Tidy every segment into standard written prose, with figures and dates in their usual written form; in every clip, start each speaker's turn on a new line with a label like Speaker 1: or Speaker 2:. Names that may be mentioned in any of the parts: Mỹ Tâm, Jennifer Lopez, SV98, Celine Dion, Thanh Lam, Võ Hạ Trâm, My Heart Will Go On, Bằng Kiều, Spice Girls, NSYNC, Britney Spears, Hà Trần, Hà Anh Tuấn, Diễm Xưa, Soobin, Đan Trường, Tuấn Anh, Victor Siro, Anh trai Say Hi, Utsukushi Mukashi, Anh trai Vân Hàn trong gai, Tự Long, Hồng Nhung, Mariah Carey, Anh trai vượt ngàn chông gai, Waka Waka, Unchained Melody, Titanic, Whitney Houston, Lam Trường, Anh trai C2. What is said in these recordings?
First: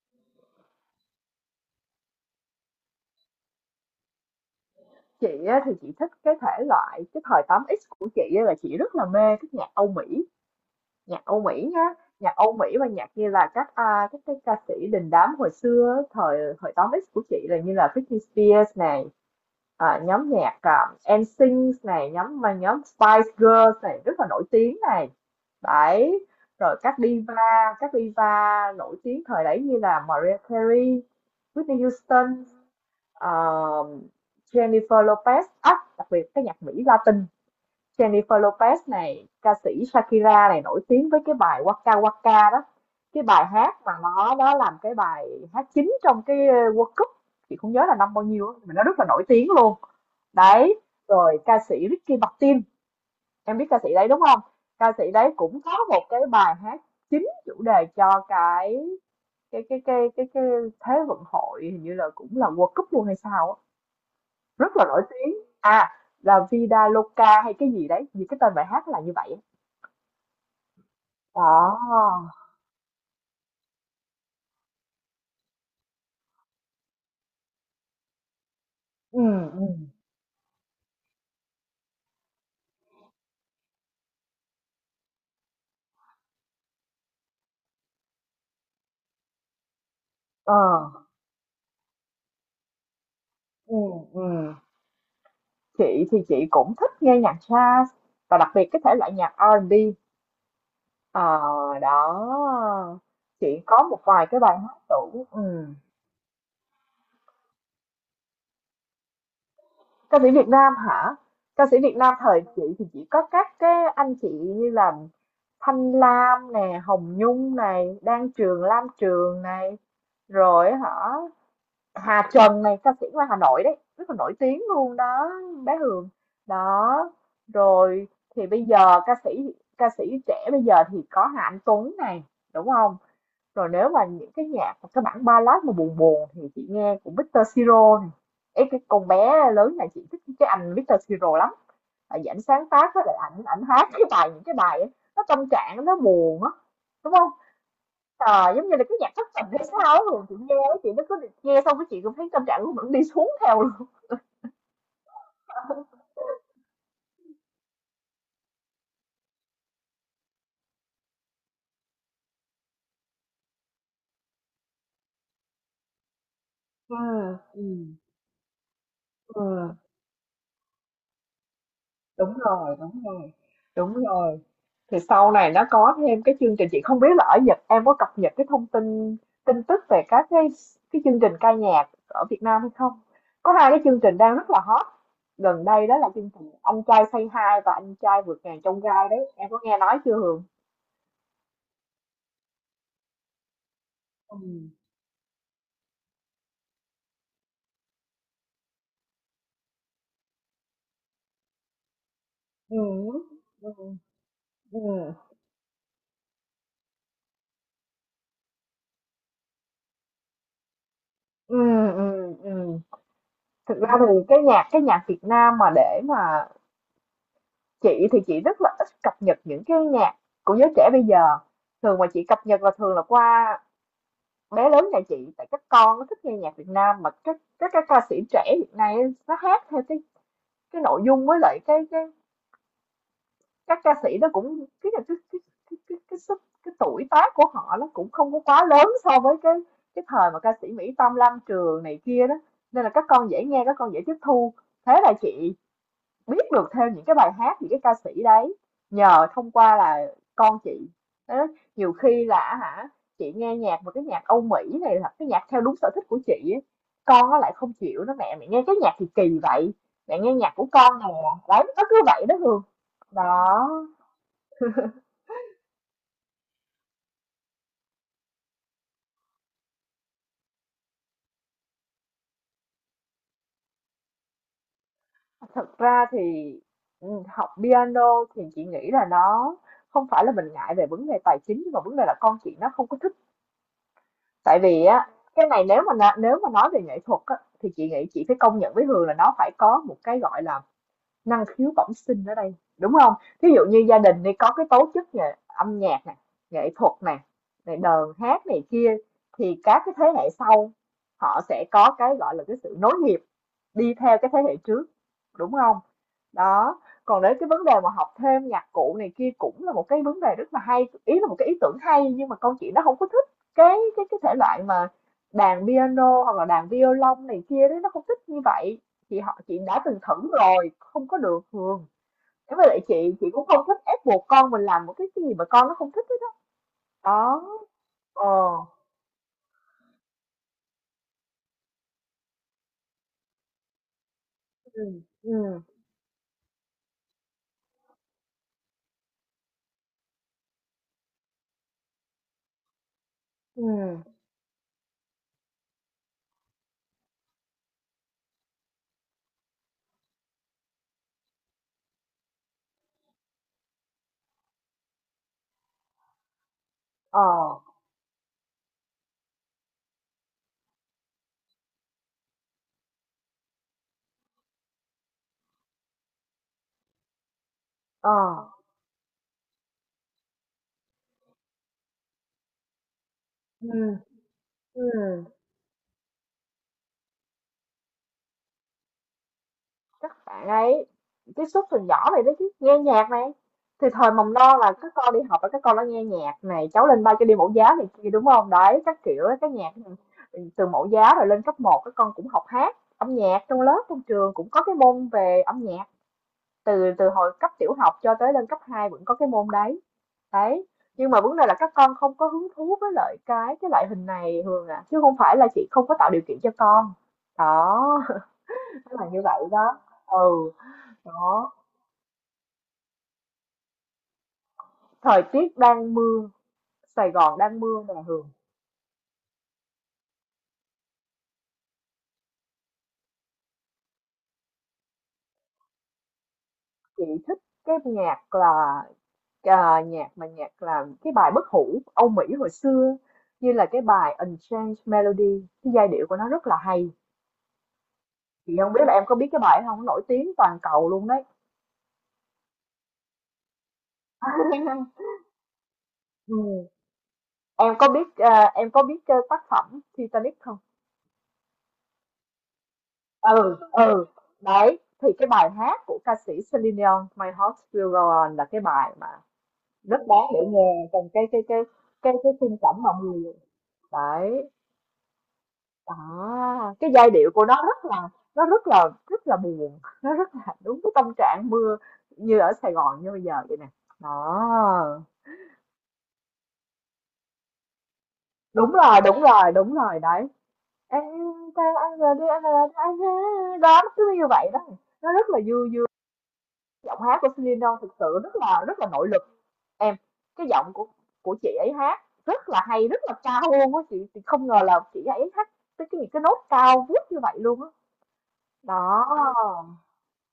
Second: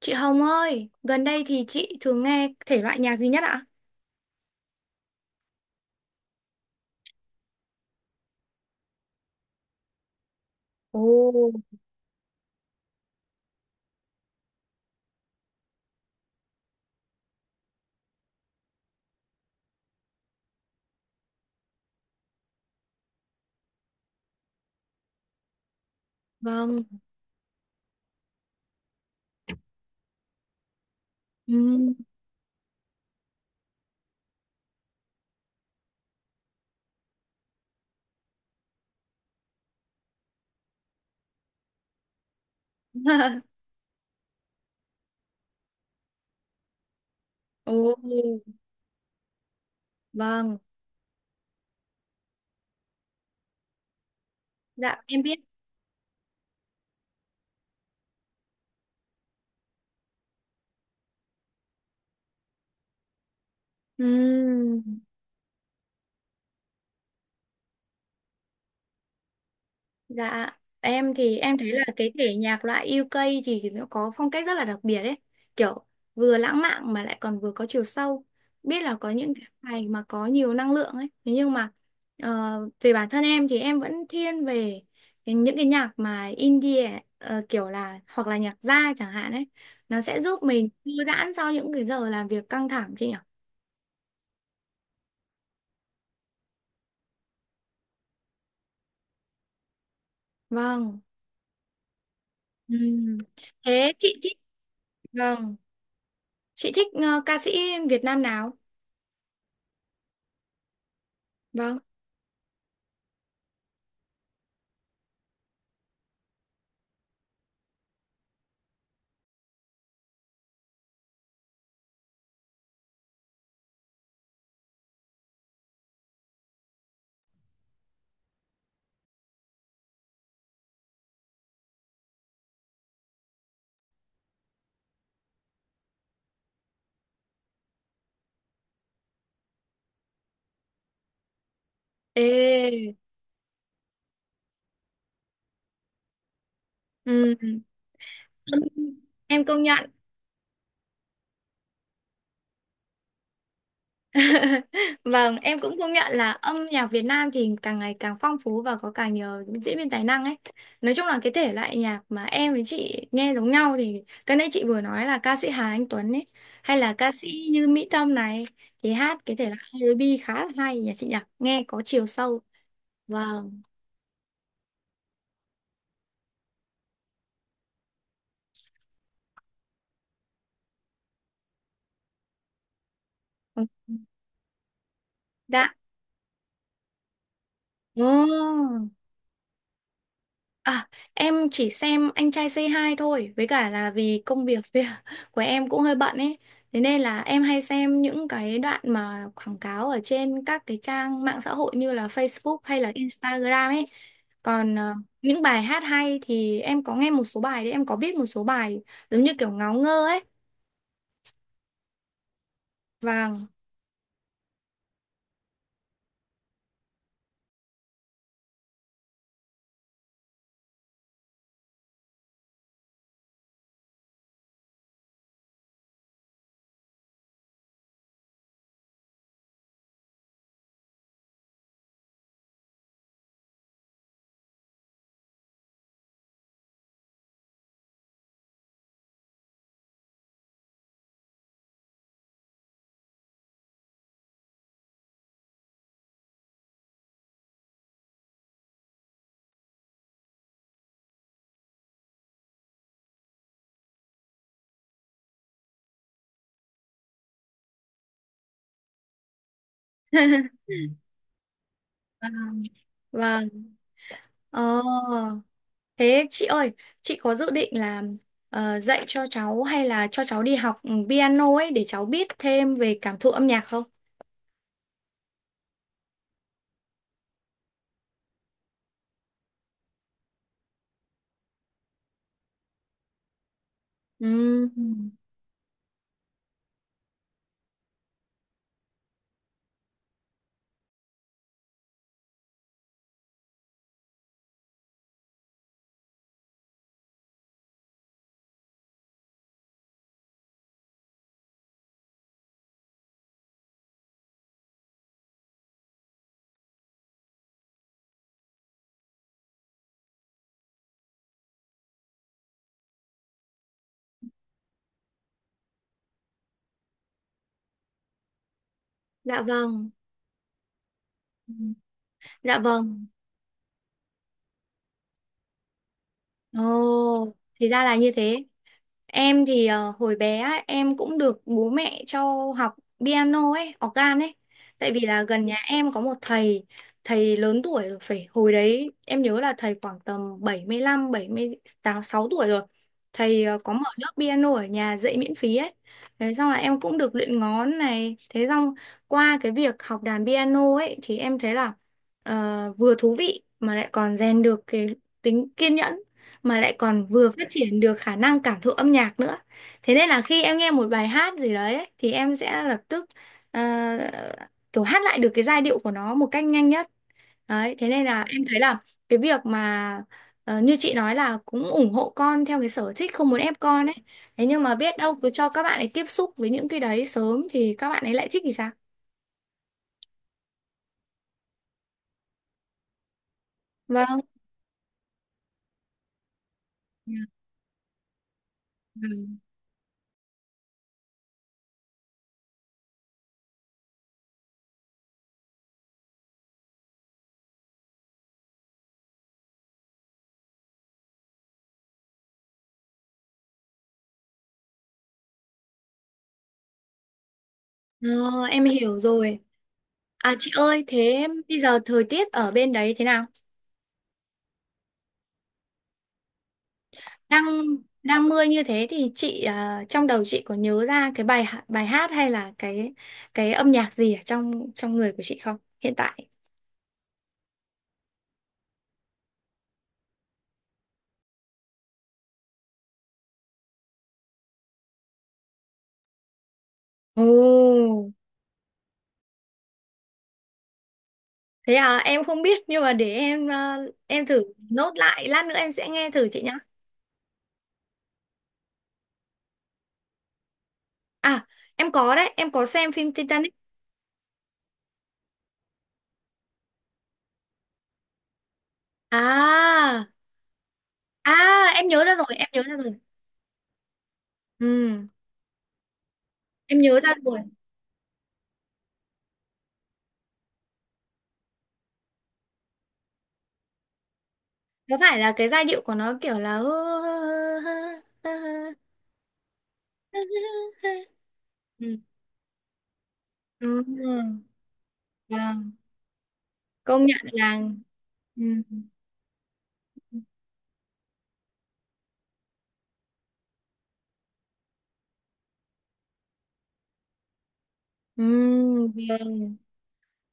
Speaker 1: Chị Hồng ơi, gần đây thì chị thường nghe thể loại nhạc gì nhất ạ?
Speaker 2: Chị á, thì chị thích cái thể loại cái thời 8X của chị á, là chị rất là mê cái nhạc Âu Mỹ, nhạc Âu
Speaker 1: Ồ,
Speaker 2: Mỹ nhá nhạc Âu Mỹ và nhạc như là các cái ca sĩ đình đám hồi xưa á, thời thời 8X của chị, là như là Britney Spears này, nhóm nhạc, NSYNC này, nhóm Spice Girls này rất là nổi tiếng này đấy. Rồi
Speaker 1: vâng.
Speaker 2: các diva nổi tiếng thời đấy như là Mariah Carey, Whitney
Speaker 1: Ừ.
Speaker 2: Houston, Ờ, Jennifer Lopez. Đặc biệt cái nhạc Mỹ Latin, Jennifer Lopez này, ca sĩ Shakira này, nổi tiếng với cái bài Waka Waka đó, cái bài hát mà nó làm cái bài hát chính trong cái World Cup, chị
Speaker 1: Ồ,
Speaker 2: không nhớ là năm bao nhiêu á, nhưng mà nó rất là nổi tiếng luôn
Speaker 1: vâng.
Speaker 2: đấy. Rồi ca sĩ Ricky Martin, em biết ca sĩ đấy đúng không? Ca
Speaker 1: Dạ,
Speaker 2: sĩ
Speaker 1: em
Speaker 2: đấy
Speaker 1: biết.
Speaker 2: cũng có một cái bài hát chính chủ đề cho cái thế vận hội, hình như là cũng là World Cup luôn hay sao á, rất
Speaker 1: Ừ.
Speaker 2: là nổi tiếng. À, là Vida Loca hay cái gì đấy, vì cái tên bài hát là như vậy á.
Speaker 1: Dạ, em thì em thấy
Speaker 2: Đó.
Speaker 1: là cái thể nhạc loại UK thì nó có phong cách rất là đặc biệt ấy. Kiểu vừa lãng mạn mà lại còn vừa có chiều sâu. Biết là có những cái
Speaker 2: Ừm,
Speaker 1: bài
Speaker 2: ừm,
Speaker 1: mà có nhiều năng lượng ấy. Thế nhưng mà về bản thân em thì em vẫn thiên về những cái nhạc mà indie kiểu là hoặc là nhạc jazz chẳng hạn ấy. Nó sẽ giúp
Speaker 2: ờ,
Speaker 1: mình thư giãn sau những cái giờ làm việc căng thẳng chị nhỉ?
Speaker 2: ừm, ừm. Chị thì chị cũng thích nghe nhạc jazz và đặc biệt cái thể loại nhạc R&B.
Speaker 1: Vâng.
Speaker 2: Ờ, đó.
Speaker 1: Ừm.
Speaker 2: Chị có
Speaker 1: Thế
Speaker 2: một
Speaker 1: chị
Speaker 2: vài
Speaker 1: thích
Speaker 2: cái bài hát tủ.
Speaker 1: vâng,
Speaker 2: Ừm.
Speaker 1: chị thích ca sĩ Việt Nam nào?
Speaker 2: Ca sĩ Việt Nam hả? Ca
Speaker 1: Vâng.
Speaker 2: sĩ Việt Nam thời chị thì chỉ có các cái anh chị như là Thanh Lam nè, Hồng Nhung này, Đan Trường, Lam Trường này, rồi hả, Hà Trần này, ca sĩ ngoài Hà Nội đấy, rất là nổi tiếng luôn đó, bé Hường. Đó rồi, thì bây giờ ca sĩ trẻ bây giờ thì có Hà Anh Tuấn này, đúng không? Rồi nếu mà những cái nhạc mà cái bản ballad mà buồn buồn thì chị nghe của Victor Siro này. Ê, cái con bé lớn này chị thích cái anh Victor Siro lắm, tại vì ảnh sáng tác
Speaker 1: Ê,
Speaker 2: với lại ảnh ảnh hát cái bài, những cái bài ấy, nó tâm trạng, nó buồn á, đúng không?
Speaker 1: ừ,
Speaker 2: Trời, giống như là cái nhạc thất
Speaker 1: em
Speaker 2: tình
Speaker 1: công
Speaker 2: hay
Speaker 1: nhận.
Speaker 2: sao á, chị nghe á, chị nó cứ nghe xong cái chị cũng thấy tâm trạng của mình đi xuống theo luôn.
Speaker 1: Vâng, em cũng công nhận là âm nhạc Việt Nam thì càng ngày càng phong phú và có càng nhiều diễn viên tài năng ấy. Nói chung là cái thể loại nhạc mà em với chị nghe giống nhau thì cái nãy chị vừa nói là ca sĩ Hà Anh Tuấn ấy, hay là
Speaker 2: Ờ,
Speaker 1: ca sĩ như Mỹ
Speaker 2: ừm,
Speaker 1: Tâm này thì hát cái
Speaker 2: ờ,
Speaker 1: thể loại R&B khá là hay nhỉ chị nhỉ, nghe có chiều
Speaker 2: đúng
Speaker 1: sâu.
Speaker 2: rồi, đúng rồi,
Speaker 1: Vâng.
Speaker 2: đúng rồi. Thì sau này nó có thêm cái chương trình, chị không biết là ở Nhật em có cập nhật cái thông tin tin tức về các cái chương trình ca nhạc ở Việt Nam hay không? Có hai cái chương trình đang rất là hot gần
Speaker 1: Dạ.
Speaker 2: đây, đó là chương trình Anh trai Say Hi và Anh
Speaker 1: Ồ.
Speaker 2: trai vượt ngàn chông gai đấy. Em có nghe nói chưa Hường?
Speaker 1: À, em chỉ xem Anh trai C2 thôi, với cả là vì
Speaker 2: Ừ.
Speaker 1: công việc việc của em cũng hơi bận ấy. Thế nên là em hay xem những cái đoạn mà quảng cáo ở trên các cái trang mạng xã hội như là Facebook
Speaker 2: Ừ.
Speaker 1: hay là Instagram ấy.
Speaker 2: Ừ.
Speaker 1: Còn
Speaker 2: Ừ.
Speaker 1: những bài hát hay thì em có nghe một số bài đấy, em có biết một số bài giống như kiểu ngáo ngơ ấy.
Speaker 2: Ừ, ừm, ừm.
Speaker 1: Vâng.
Speaker 2: Thực ra thì cái nhạc Việt Nam mà để mà chị thì chị rất là ít cập nhật những cái nhạc của giới trẻ bây giờ. Thường mà chị cập nhật là thường là qua bé lớn nhà chị, tại các con nó thích nghe nhạc Việt Nam mà các ca sĩ trẻ hiện nay ấy, nó hát theo cái nội dung, với lại cái các ca sĩ nó cũng cái tuổi tác của họ nó cũng không có quá lớn so với cái thời mà ca sĩ Mỹ Tâm, Lam Trường này kia đó, nên là các con dễ nghe, các con dễ tiếp thu, thế là chị biết được thêm những cái bài hát, những cái ca sĩ đấy nhờ thông qua là con chị. Thế nhiều khi là hả, chị nghe nhạc, một cái nhạc Âu Mỹ này là cái nhạc theo đúng sở thích của chị ấy, con nó lại không chịu, nó mẹ mẹ nghe cái nhạc thì kỳ vậy, mẹ nghe nhạc của con nè, đấy nó cứ vậy đó Hương.
Speaker 1: Vâng.
Speaker 2: Đó.
Speaker 1: Ờ. Thế chị ơi, chị có dự định là dạy cho cháu hay là cho cháu đi học ừ, piano ấy để cháu biết thêm về cảm thụ âm nhạc không?
Speaker 2: Thật ra thì, học piano thì chị nghĩ là nó không phải là mình ngại về vấn đề tài chính, nhưng mà vấn đề là con chị nó không có thích. Tại vì á,
Speaker 1: Ừm,
Speaker 2: cái này nếu mà nếu mà nói về nghệ thuật á, thì chị nghĩ chị phải công nhận với Hường là nó phải có một cái gọi là năng khiếu bẩm sinh ở đây, đúng không? Thí dụ như gia đình đi có cái tố chất về âm nhạc này, nghệ thuật này, này đờn hát này kia, thì các cái thế hệ sau họ sẽ có cái gọi là cái sự nối nghiệp đi theo cái thế hệ trước, đúng không? Đó, còn đến cái vấn đề mà học thêm nhạc cụ này kia cũng là một cái vấn đề rất là hay, ý là một cái ý tưởng hay, nhưng mà con chị nó không có thích cái thể loại mà đàn piano hoặc là đàn violon này kia đấy, nó không thích như vậy. Chị họ
Speaker 1: dạ
Speaker 2: chị đã
Speaker 1: vâng,
Speaker 2: từng thử rồi không có được thường. Thế
Speaker 1: dạ
Speaker 2: với lại
Speaker 1: vâng.
Speaker 2: chị cũng không thích ép buộc con mình làm một cái gì mà con nó không thích hết đó.
Speaker 1: Ồ,
Speaker 2: Đó.
Speaker 1: thì ra là như thế.
Speaker 2: ờ
Speaker 1: Em thì hồi bé á, em cũng được bố mẹ cho học piano ấy, organ ấy.
Speaker 2: ừ
Speaker 1: Tại vì là gần nhà
Speaker 2: ừ
Speaker 1: em có một thầy, thầy lớn tuổi rồi phải hồi đấy em nhớ là thầy khoảng tầm 75, sáu tuổi rồi. Thầy
Speaker 2: ừ
Speaker 1: có mở lớp piano ở nhà dạy miễn phí ấy. Thế xong là em cũng được luyện ngón này. Thế xong qua cái việc học đàn piano ấy thì em thấy là vừa thú vị mà lại còn rèn được cái tính kiên nhẫn mà lại còn
Speaker 2: ờ
Speaker 1: vừa phát triển được khả năng cảm thụ âm nhạc nữa. Thế nên là khi em nghe một bài hát gì đấy ấy, thì em sẽ lập tức ờ, kiểu hát lại được cái giai điệu của nó một cách nhanh nhất. Đấy, thế nên
Speaker 2: ờ
Speaker 1: là em thấy là cái việc mà như chị nói là cũng ủng hộ con theo cái sở thích không muốn ép
Speaker 2: ừ
Speaker 1: con ấy. Thế nhưng mà biết đâu
Speaker 2: ừ
Speaker 1: cứ cho các bạn ấy tiếp xúc với những cái đấy sớm thì các bạn ấy lại thích thì sao?
Speaker 2: các bạn ấy tiếp xúc từ nhỏ vậy đó, chứ nghe nhạc này thì thời
Speaker 1: Vâng.
Speaker 2: mầm non là các con đi học và các con đã nghe nhạc này, cháu lên ba cho đi mẫu giáo này kia, đúng không? Đấy các kiểu ấy,
Speaker 1: Vâng.
Speaker 2: cái nhạc từ mẫu giáo rồi lên cấp một, các con cũng học hát âm nhạc trong lớp, trong trường cũng có cái môn về âm nhạc, từ từ hồi cấp tiểu học cho tới lên cấp 2 vẫn có cái môn đấy đấy. Nhưng mà vấn đề là các con không có hứng thú với lại cái loại hình này Hường à, chứ không phải là chị không có tạo điều kiện cho con. Đó.
Speaker 1: Ờ, em hiểu
Speaker 2: Là như
Speaker 1: rồi.
Speaker 2: vậy đó.
Speaker 1: À chị
Speaker 2: Ừ.
Speaker 1: ơi, thế
Speaker 2: Đó.
Speaker 1: bây giờ thời tiết ở bên đấy thế nào?
Speaker 2: Thời tiết đang mưa, Sài Gòn
Speaker 1: Đang
Speaker 2: đang mưa nè
Speaker 1: đang
Speaker 2: Hường.
Speaker 1: mưa như thế thì chị à, trong đầu chị có nhớ ra cái bài hát hay là cái âm nhạc gì ở trong trong người của chị không hiện tại?
Speaker 2: Chị thích cái nhạc là nhạc mà nhạc là cái bài bất hủ Âu Mỹ hồi xưa, như là cái bài Unchained Melody, cái giai điệu của nó rất là hay.
Speaker 1: Ồ,
Speaker 2: Chị không biết là em có biết cái bài đó không, nó nổi tiếng toàn cầu luôn đấy.
Speaker 1: thế à em không biết nhưng mà để em à, em thử nốt lại lát nữa em sẽ nghe thử
Speaker 2: Ừ.
Speaker 1: chị nhá.
Speaker 2: Em có biết em có biết tác phẩm Titanic không?
Speaker 1: À em có đấy em có xem phim Titanic.
Speaker 2: Ừ. Ừ. Đấy thì cái bài hát của ca sĩ Celine Dion, My Heart Will Go On, là cái bài mà rất
Speaker 1: À
Speaker 2: đáng để nghe. Còn cái
Speaker 1: à
Speaker 2: cái cái
Speaker 1: em nhớ
Speaker 2: cái
Speaker 1: ra rồi
Speaker 2: cái
Speaker 1: em
Speaker 2: khung
Speaker 1: nhớ
Speaker 2: cảnh
Speaker 1: ra rồi.
Speaker 2: mọi người đấy,
Speaker 1: Ừ
Speaker 2: đó,
Speaker 1: em
Speaker 2: cái
Speaker 1: nhớ
Speaker 2: giai
Speaker 1: ra
Speaker 2: điệu
Speaker 1: rồi.
Speaker 2: của nó rất là, nó rất là buồn, nó rất là đúng cái tâm trạng mưa như ở Sài Gòn như bây giờ vậy nè. Đó.
Speaker 1: Có phải là cái giai điệu của nó kiểu là
Speaker 2: Đúng rồi, đúng rồi, đúng rồi đấy em. Ta
Speaker 1: ừ.
Speaker 2: anh giờ đi, anh giờ đi, anh, đó
Speaker 1: Ừ.
Speaker 2: nó cứ như vậy đó, nó rất là vui
Speaker 1: Vâng,
Speaker 2: vui. Giọng
Speaker 1: công nhận
Speaker 2: hát của Celine
Speaker 1: là
Speaker 2: Dion thực sự rất
Speaker 1: ừm,
Speaker 2: là rất là nội lực. Em, cái giọng của chị ấy hát rất là hay, rất là cao luôn á, chị không ngờ là chị ấy hát tới cái những cái nốt cao vút như vậy luôn á. Đó.
Speaker 1: vâng,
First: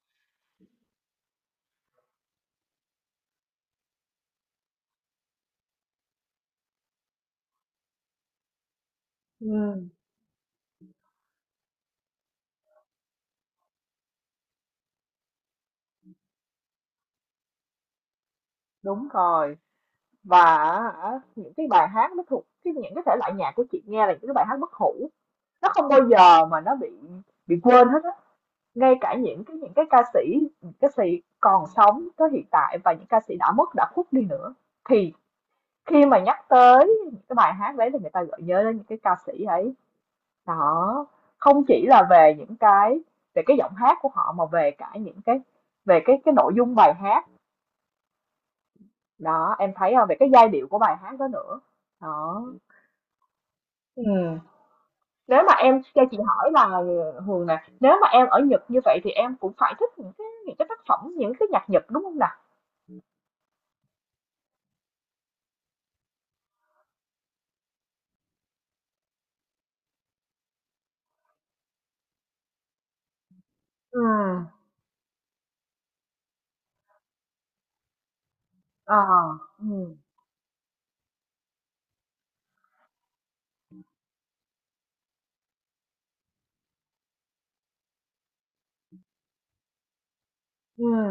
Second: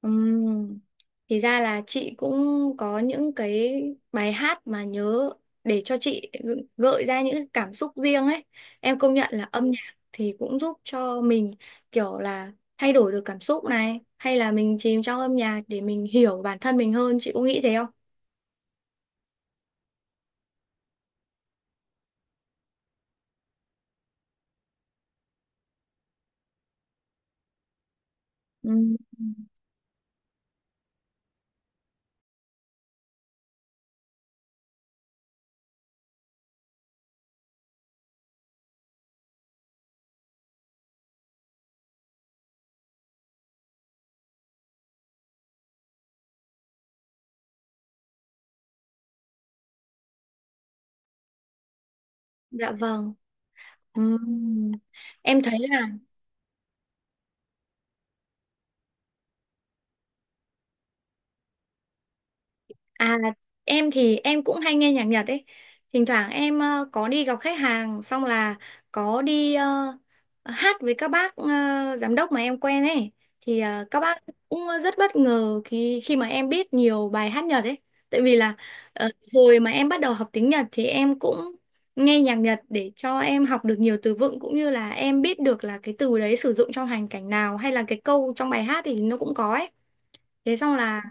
Speaker 1: ừm. Thì ra là chị cũng có những cái bài hát mà nhớ để cho chị gợi ra những cái cảm xúc riêng ấy. Em công nhận là âm
Speaker 2: Ừ,
Speaker 1: nhạc thì cũng giúp cho mình kiểu là thay đổi được cảm xúc này, hay là mình chìm trong âm nhạc để mình hiểu bản thân mình hơn, chị có nghĩ thế không?
Speaker 2: đúng rồi. Và á, những cái bài hát nó thuộc cái những cái thể loại nhạc của chị nghe là những cái bài hát bất hủ. Nó không bao giờ mà nó bị quên hết á. Ngay
Speaker 1: Ừm.
Speaker 2: cả những cái ca sĩ, những ca sĩ còn sống tới hiện tại và những ca sĩ đã mất, đã khuất đi nữa, thì khi mà nhắc tới những cái bài hát đấy thì người ta gợi nhớ đến những cái ca sĩ ấy. Đó, không chỉ là về những cái về cái giọng hát của họ mà về cả những cái về cái nội dung bài hát. Đó, em thấy không, về cái giai điệu của bài hát đó nữa. Đó.
Speaker 1: Dạ vâng.
Speaker 2: Ừm.
Speaker 1: Ừm. Em
Speaker 2: Nếu mà
Speaker 1: thấy
Speaker 2: em
Speaker 1: là
Speaker 2: cho chị hỏi là, Hường nè, nếu mà em ở Nhật như vậy thì em cũng phải thích những cái tác phẩm, những cái nhạc Nhật, đúng không nè?
Speaker 1: à em thì em cũng hay nghe nhạc Nhật ấy. Thỉnh thoảng em có đi gặp khách hàng xong là có đi hát với các bác giám đốc mà em quen ấy thì các
Speaker 2: ừ
Speaker 1: bác cũng rất bất ngờ khi khi mà em biết nhiều bài hát Nhật ấy. Tại vì là
Speaker 2: ờ,
Speaker 1: hồi mà em
Speaker 2: ừ
Speaker 1: bắt đầu học tiếng Nhật thì em cũng nghe nhạc Nhật để cho em học được nhiều từ vựng cũng như là em biết được là cái từ đấy sử dụng trong hoàn cảnh nào hay là cái câu trong bài hát thì nó cũng có ấy. Thế xong
Speaker 2: ừ
Speaker 1: là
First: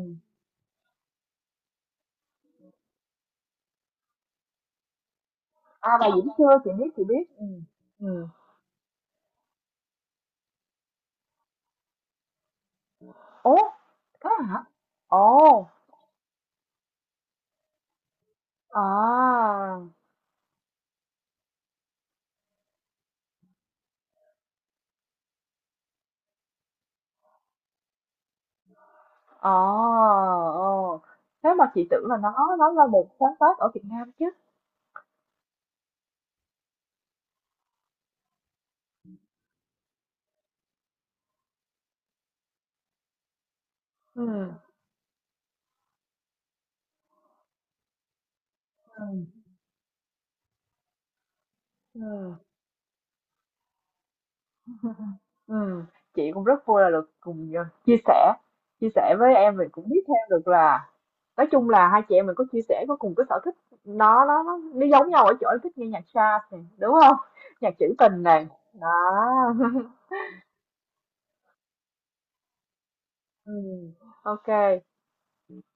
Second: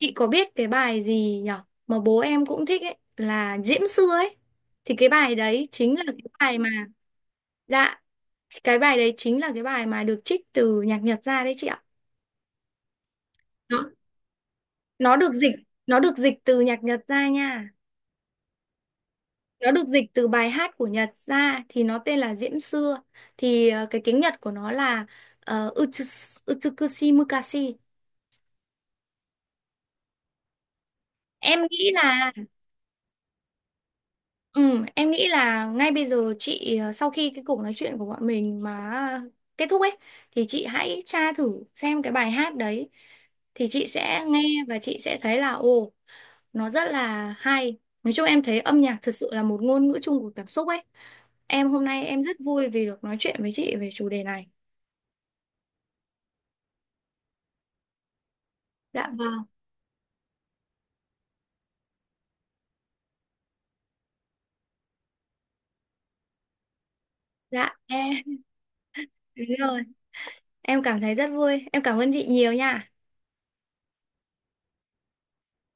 Speaker 1: chị có biết cái bài gì nhở mà bố em cũng thích ấy là Diễm Xưa ấy. Thì cái bài đấy chính
Speaker 2: À,
Speaker 1: là
Speaker 2: bà
Speaker 1: cái
Speaker 2: Diễm
Speaker 1: bài
Speaker 2: Xưa
Speaker 1: mà
Speaker 2: chị biết, ừ.
Speaker 1: dạ
Speaker 2: Ừm.
Speaker 1: cái bài đấy chính là cái bài mà được trích từ nhạc Nhật ra đấy chị ạ.
Speaker 2: Ủa,
Speaker 1: Nó
Speaker 2: thế hả?
Speaker 1: nó được dịch
Speaker 2: Ồ,
Speaker 1: nó được dịch từ nhạc Nhật ra nha.
Speaker 2: à!
Speaker 1: Nó được dịch từ bài hát của Nhật ra thì nó tên là Diễm Xưa. Thì cái tiếng Nhật của nó là uh, Utsukushi Mukashi.
Speaker 2: Ờ, ờ. Thế
Speaker 1: Em
Speaker 2: mà chị
Speaker 1: nghĩ
Speaker 2: tưởng là
Speaker 1: là
Speaker 2: nó là một sáng tác ở Việt Nam chứ.
Speaker 1: ừ, em nghĩ là ngay bây giờ chị sau khi cái cuộc nói chuyện của bọn mình mà kết thúc ấy thì chị hãy tra thử xem cái bài hát đấy thì chị sẽ
Speaker 2: Ừ,
Speaker 1: nghe và chị sẽ thấy là ồ nó rất là hay. Nói chung em thấy âm nhạc thật
Speaker 2: ừ,
Speaker 1: sự là một ngôn ngữ chung của cảm xúc ấy. Em hôm nay em rất
Speaker 2: ừ,
Speaker 1: vui vì được nói chuyện với chị về chủ đề này.
Speaker 2: ừ. Chị cũng rất vui là được cùng chia
Speaker 1: Dạ
Speaker 2: sẻ với
Speaker 1: vâng.
Speaker 2: em, mình cũng biết thêm được là, nói chung là hai chị em mình có chia sẻ, có cùng cái sở thích, nó giống nhau ở chỗ em thích nghe nhạc jazz này, đúng không?
Speaker 1: Dạ
Speaker 2: Nhạc trữ
Speaker 1: em
Speaker 2: tình này, đó.
Speaker 1: đúng rồi. Em cảm thấy rất vui. Em cảm ơn chị nhiều nha.
Speaker 2: Ừ. Ok.